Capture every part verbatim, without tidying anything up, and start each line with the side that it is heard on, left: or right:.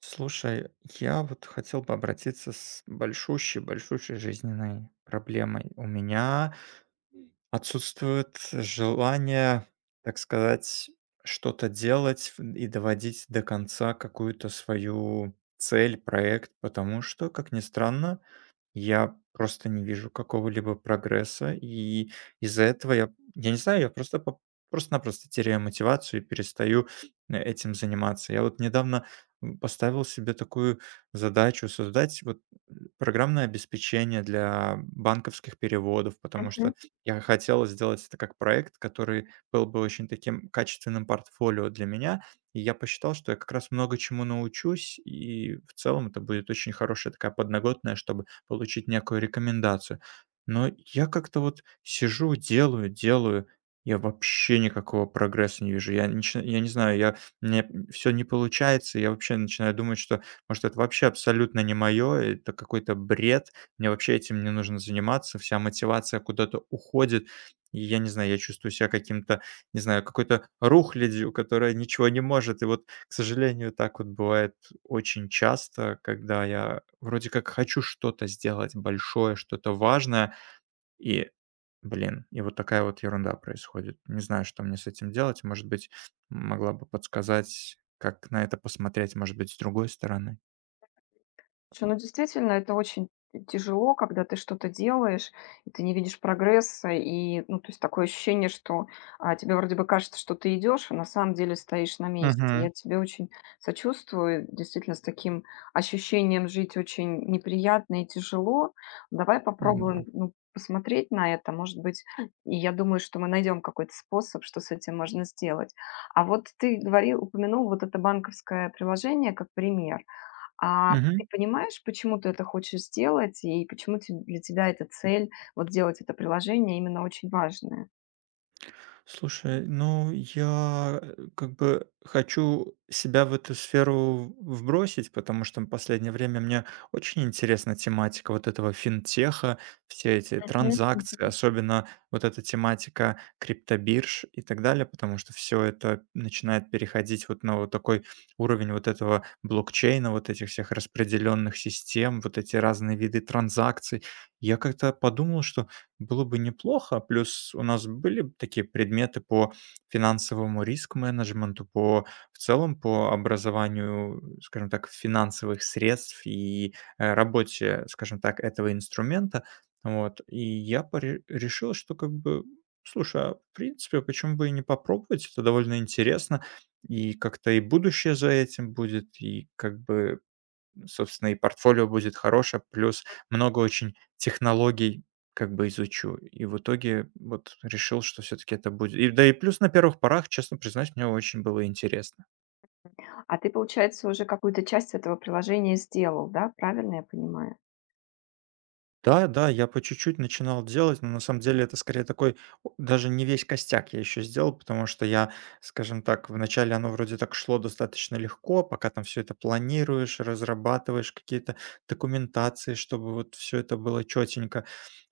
right: Слушай, я вот хотел бы обратиться с большущей-большущей жизненной проблемой. У меня отсутствует желание, так сказать, что-то делать в- и доводить до конца какую-то свою цель, проект, потому что, как ни странно, я просто не вижу какого-либо прогресса, и из-за этого я, я не знаю, я просто по- просто-напросто теряю мотивацию и перестаю э, этим заниматься. Я вот недавно м, поставил себе такую задачу создать вот э, программное обеспечение для банковских переводов, потому
left: Мгм.
right: что я хотел сделать это как проект, который был бы очень таким качественным портфолио для меня, и я посчитал, что я как раз много чему научусь, и в целом это будет очень хорошая такая подноготная, чтобы получить некую рекомендацию. Но я как-то вот сижу, делаю, делаю, я вообще никакого прогресса не вижу. Я, начи- я не знаю, я, мне все не получается, я вообще начинаю думать, что, может, это вообще абсолютно не мое, это какой-то бред, мне вообще этим не нужно заниматься, вся мотивация куда-то уходит, и я не знаю, я чувствую себя каким-то, не знаю, какой-то рухлядью, которая ничего не может, и вот, к сожалению, так вот бывает очень часто, когда я вроде как хочу что-то сделать большое, что-то важное, и, блин, и вот такая вот ерунда происходит. Не знаю, что мне с этим делать. Может быть, могла бы подсказать, как на это посмотреть, может быть, с другой стороны.
left: Слушай, ну действительно, это очень тяжело, когда ты что-то делаешь, и ты не видишь прогресса, и, ну, то есть такое ощущение, что а, тебе вроде бы кажется, что ты идешь, а на самом деле стоишь на месте.
right: Угу,
left: Я тебе очень сочувствую, действительно, с таким ощущением жить очень неприятно и тяжело. Давай
right: да.
left: попробуем, ну, посмотреть на это, может быть, и я думаю, что мы найдем какой-то способ, что с этим можно сделать. А вот ты говорил, упомянул вот это банковское приложение как пример. А ты
right: Мгм.
left: понимаешь, почему ты это хочешь сделать и почему те для тебя эта цель, вот делать это приложение именно очень важная?
right: Слушай, ну я э, как бы хочу себя в эту сферу вбросить, потому что в последнее время мне очень интересна тематика вот этого финтеха, все эти
left: Мгм.
right: транзакции, особенно вот эта тематика криптобирж и так далее, потому что все это начинает переходить вот на вот такой уровень вот этого блокчейна, вот этих всех распределенных систем, вот эти разные виды транзакций. Я как-то подумал, что было бы неплохо. Плюс у нас были б такие предметы по финансовому риск-менеджменту, по в целом по образованию, скажем так, финансовых средств и, э, работе, скажем так, этого инструмента. Вот. И я поре решил, что как бы, слушай, а в принципе, почему бы и не попробовать? Это довольно интересно, и как-то и будущее за этим будет, и как бы собственно, и портфолио будет хорошее, плюс много очень технологий как бы изучу. И в итоге вот решил, что все-таки это будет. И, да и плюс на первых порах, честно признаюсь, мне очень было интересно.
left: А ты, получается, уже какую-то часть этого приложения сделал, да? Правильно я понимаю?
right: Да, да, я по чуть-чуть начинал делать, но на самом деле это скорее такой, о, даже не весь костяк я еще сделал, потому что я, скажем так, вначале оно вроде так шло достаточно легко, пока там все это планируешь, разрабатываешь какие-то документации, чтобы вот все это было четенько.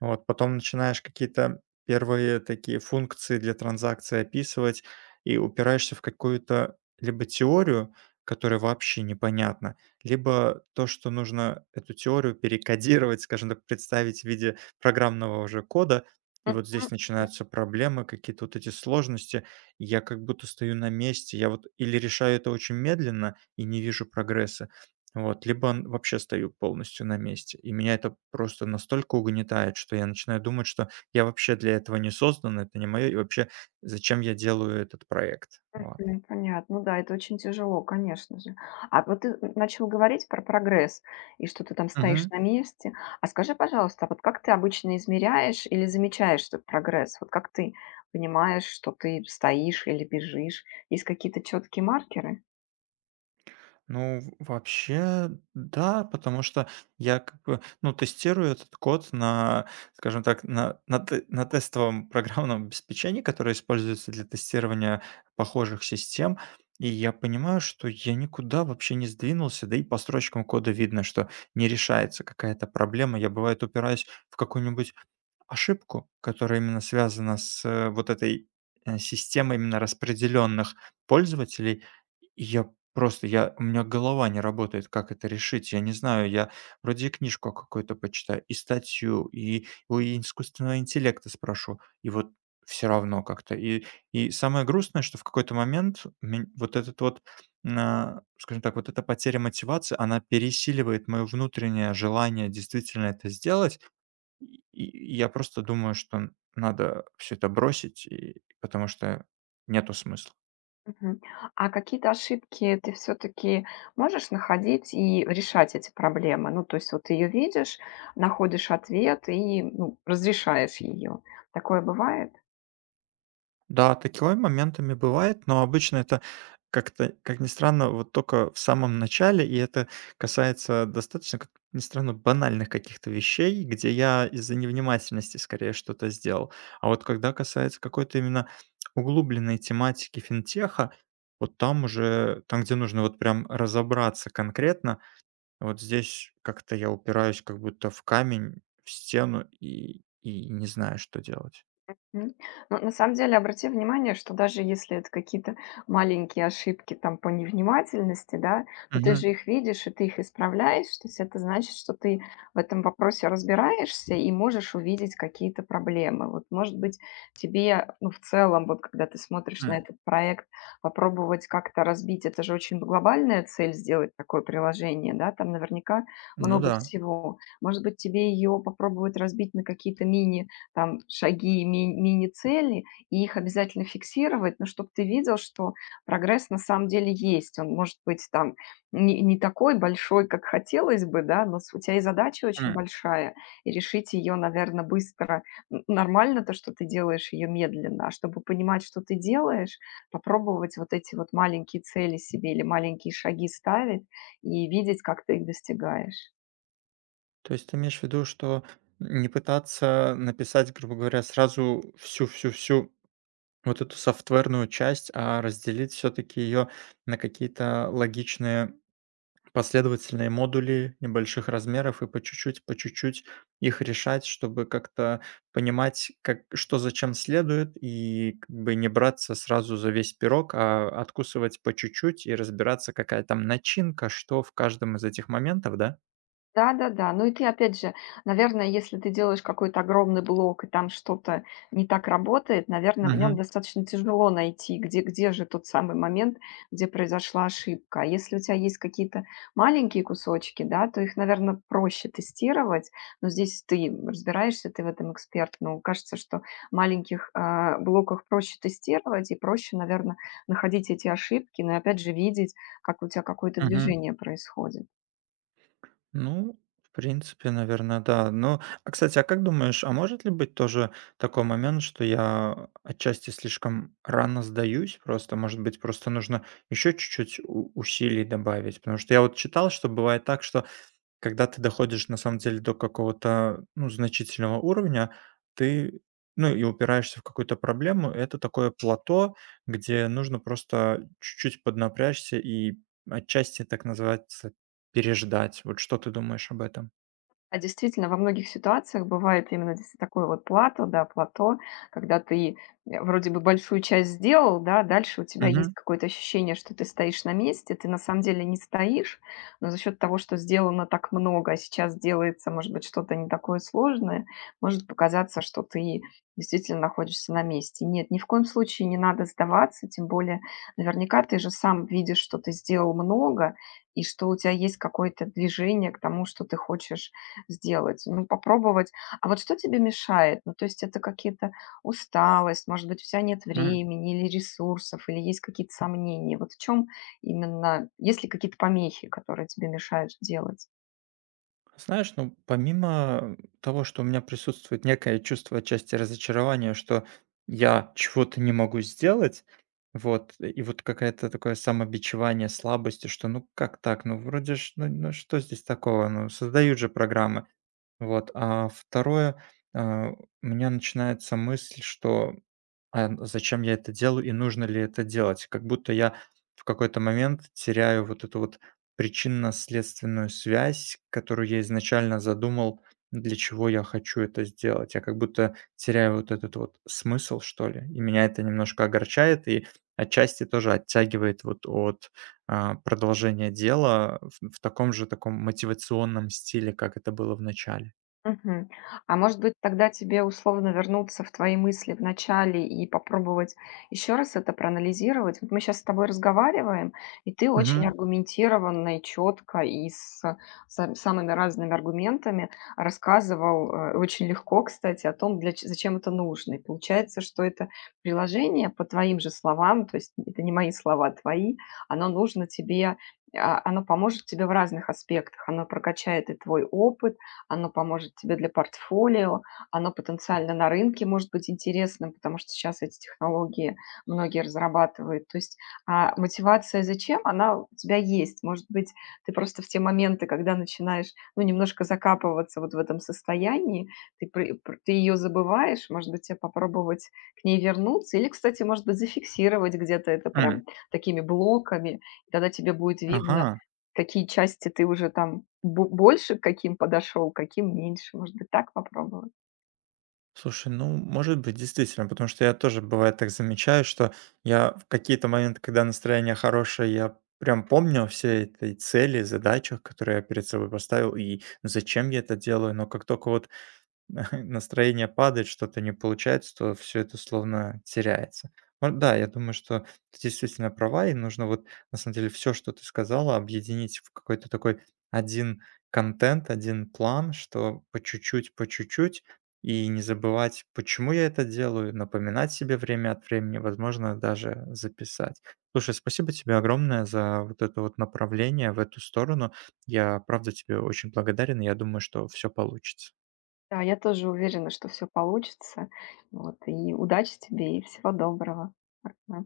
right: Вот, потом начинаешь какие-то первые такие функции для транзакции описывать и упираешься в какую-то либо теорию, которая вообще непонятна, либо то, что нужно эту теорию перекодировать, скажем так, представить в виде программного уже кода. И
left: Мгм.
right: вот здесь начинаются проблемы, какие-то вот эти сложности. и Я как будто стою на месте. Я вот или решаю это очень медленно и не вижу прогресса, вот, либо н- вообще стою полностью на месте. И меня это просто настолько угнетает, что я начинаю думать, что я вообще для этого не создан, это не мое, и вообще зачем я делаю этот проект. Вот.
left: Ну, понятно. Ну да, это очень тяжело, конечно же. А вот ты начал говорить про прогресс и что ты там стоишь на месте. А скажи, пожалуйста, а вот как ты обычно измеряешь или замечаешь этот прогресс? Вот как ты понимаешь, что ты стоишь или бежишь? Есть какие-то четкие маркеры?
right: Ну, в вообще, да, потому что я как бы, ну, тестирую этот код на, скажем так, на, на, те- на тестовом программном обеспечении, которое используется для тестирования похожих систем, и я понимаю, что я никуда вообще не сдвинулся, да и по строчкам кода видно, что не решается какая-то проблема. Я, бывает, упираюсь в какую-нибудь ошибку, которая именно связана с, э, вот этой, э, системой именно распределенных пользователей. И я просто, я у меня голова не работает, как это решить. Я не знаю, я вроде и книжку какую-то почитаю, и статью, и у искусственного интеллекта спрошу, и вот все равно как-то. И и самое грустное, что в какой-то момент мень вот этот вот, а, скажем так, вот эта потеря мотивации, она пересиливает мое внутреннее желание действительно это сделать. И и я просто думаю, что надо все это бросить, и потому что нету смысла.
left: Мгм. А какие-то ошибки ты все-таки можешь находить и решать эти проблемы? Ну, то есть вот ты ее видишь, находишь ответ и, ну, разрешаешь ее. Такое бывает?
right: Да, такое моментами бывает, но обычно это как-то, как ни странно, вот только в самом начале, и это касается достаточно, как ни странно, банальных каких-то вещей, где я из-за невнимательности скорее что-то сделал. А вот когда касается какой-то именно углубленной тематики финтеха, вот там уже, там, где нужно вот прям разобраться конкретно, вот здесь как-то я упираюсь как будто в камень, в стену и и не знаю, что делать.
left: М. Ну, на самом деле, обрати внимание, что даже если это какие-то маленькие ошибки там по невнимательности, да, но ты
right: Мгм.
left: же их видишь и ты их исправляешь, то есть это значит, что ты в этом вопросе разбираешься и можешь увидеть какие-то проблемы. Вот, может быть, тебе, ну, в целом, вот когда ты смотришь на
right: М.
left: этот проект, попробовать как-то разбить, это же очень глобальная цель сделать такое приложение, да, там наверняка
right: Ну
left: много
right: да.
left: всего. Может быть, тебе ее попробовать разбить на какие-то мини там шаги и ми- мини-цели, и их обязательно фиксировать, но чтобы ты видел, что прогресс на самом деле есть. Он может быть там не, не такой большой, как хотелось бы, да, но с- у тебя и задача очень
right: М.
left: большая, и решить ее, наверное, быстро. Н- Нормально то, что ты делаешь ее медленно, а чтобы понимать, что ты делаешь, попробовать вот эти вот маленькие цели себе или маленькие шаги ставить и видеть, как ты их достигаешь.
right: То есть ты имеешь в виду, что не пытаться написать, грубо говоря, сразу всю-всю-всю вот эту софтверную часть, а разделить все-таки ее на какие-то логичные последовательные модули небольших размеров и по чуть-чуть, по чуть-чуть их решать, чтобы как-то понимать, как, что зачем следует, и как бы не браться сразу за весь пирог, а откусывать по чуть-чуть и разбираться, какая там начинка, что в каждом из этих моментов, да?
left: Да-да-да. Ну и ты, опять же, наверное, если ты делаешь какой-то огромный блок и там что-то не так работает, наверное, в нем
right: Мгм,
left: достаточно тяжело найти, где где же тот самый момент, где произошла ошибка. А если у тебя есть какие-то маленькие кусочки, да, то их, наверное, проще тестировать. Но здесь ты разбираешься, ты в этом эксперт. Но кажется, что в маленьких, а, блоках проще тестировать и проще, наверное, находить эти ошибки, но и опять же видеть, как у тебя какое-то
right: мгм.
left: движение происходит.
right: Ну, в принципе, наверное, да. Но, а кстати, а как думаешь, а может ли быть тоже такой момент, что я отчасти слишком рано сдаюсь? Просто, может быть, просто нужно еще чуть-чуть у- усилий добавить? Потому что я вот читал, что бывает так, что когда ты доходишь на самом деле до какого-то, ну, значительного уровня, ты, ну, и упираешься в какую-то проблему. Это такое плато, где нужно просто чуть-чуть поднапрячься и отчасти, так называется, переждать. Вот что ты думаешь об этом?
left: А действительно, во многих ситуациях бывает именно дес такое вот плато, да, плато, когда ты, э, вроде бы большую часть сделал, да, дальше у тебя есть
right: Мгм.
left: какое-то ощущение, что ты стоишь на месте. Ты на самом деле не стоишь, но за счет того, что сделано так много, а сейчас делается, может быть, что-то не такое сложное, может показаться, что ты действительно находишься на месте. Нет, ни в коем случае не надо сдаваться, тем более наверняка ты же сам видишь, что ты сделал много и что у тебя есть какое-то движение к тому, что ты хочешь сделать, ну, попробовать. А вот что тебе мешает? Ну, то есть это какие-то усталость, может быть, у тебя нет
right: Мгм.
left: времени или ресурсов, или есть какие-то сомнения. Вот в чем именно, есть ли какие-то помехи, которые тебе мешают делать?
right: Знаешь, ну, помимо того, что у меня присутствует некое чувство отчасти разочарования, что я чего-то не могу сделать, вот, и вот какое-то такое самобичевание слабости, что ну как так, ну вроде ж, ну, ну что здесь такого, ну создают же программы, вот. А второе, а, у меня начинается мысль, что а н зачем я это делаю и нужно ли это делать? Как будто я в какой-то момент теряю вот эту вот причинно-следственную связь, которую я изначально задумал, для чего я хочу это сделать. Я как будто теряю вот этот вот смысл, что ли, и меня это немножко огорчает и отчасти тоже оттягивает вот от, а, продолжения дела в в таком же таком мотивационном стиле, как это было в начале.
left: Мгм. А может быть, тогда тебе условно вернуться в твои мысли в начале и попробовать еще раз это проанализировать? Вот мы сейчас с тобой разговариваем, и ты очень
right: Мгм.
left: аргументированно и четко, и с сам- самыми разными аргументами рассказывал, э, очень легко, кстати, о том, для, ч- зачем это нужно. И получается, что это приложение по твоим же словам, то есть это не мои слова, а твои, оно нужно тебе. А, оно поможет тебе в разных аспектах. Оно прокачает и твой опыт, оно поможет тебе для портфолио, оно потенциально на рынке может быть интересным, потому что сейчас эти технологии многие разрабатывают. То есть а, мотивация зачем, она у тебя есть. Может быть, ты просто в те моменты, когда начинаешь, ну, немножко закапываться вот в этом состоянии, ты, при- пр- ты ее забываешь, может быть, тебе попробовать к ней вернуться, или, кстати, может быть, зафиксировать где-то это
right: М.
left: прям такими блоками, и тогда тебе будет
right: Ага.
left: видно, какие части ты уже там бо больше к каким подошел, каким меньше? Может быть, так попробовать?
right: Слушай, ну, может быть, действительно, потому что я тоже бывает так замечаю, что я в какие-то моменты, когда настроение хорошее, я прям помню все этой цели, задачах, которые я перед собой поставил, и зачем я это делаю, но как только вот настроение падает, что-то не получается, то все это словно теряется. Вот да, я думаю, что ты действительно права, и нужно вот на самом деле все, что ты сказала, объединить в какой-то такой один контент, один план, что по чуть-чуть, по чуть-чуть, и не забывать, почему я это делаю, напоминать себе время от времени, возможно, даже записать. Слушай, спасибо тебе огромное за вот это вот направление в эту сторону. Я правда тебе очень благодарен, и я думаю, что все получится.
left: Да, я тоже уверена, что все получится. Вот, и удачи тебе, и всего доброго. Пока.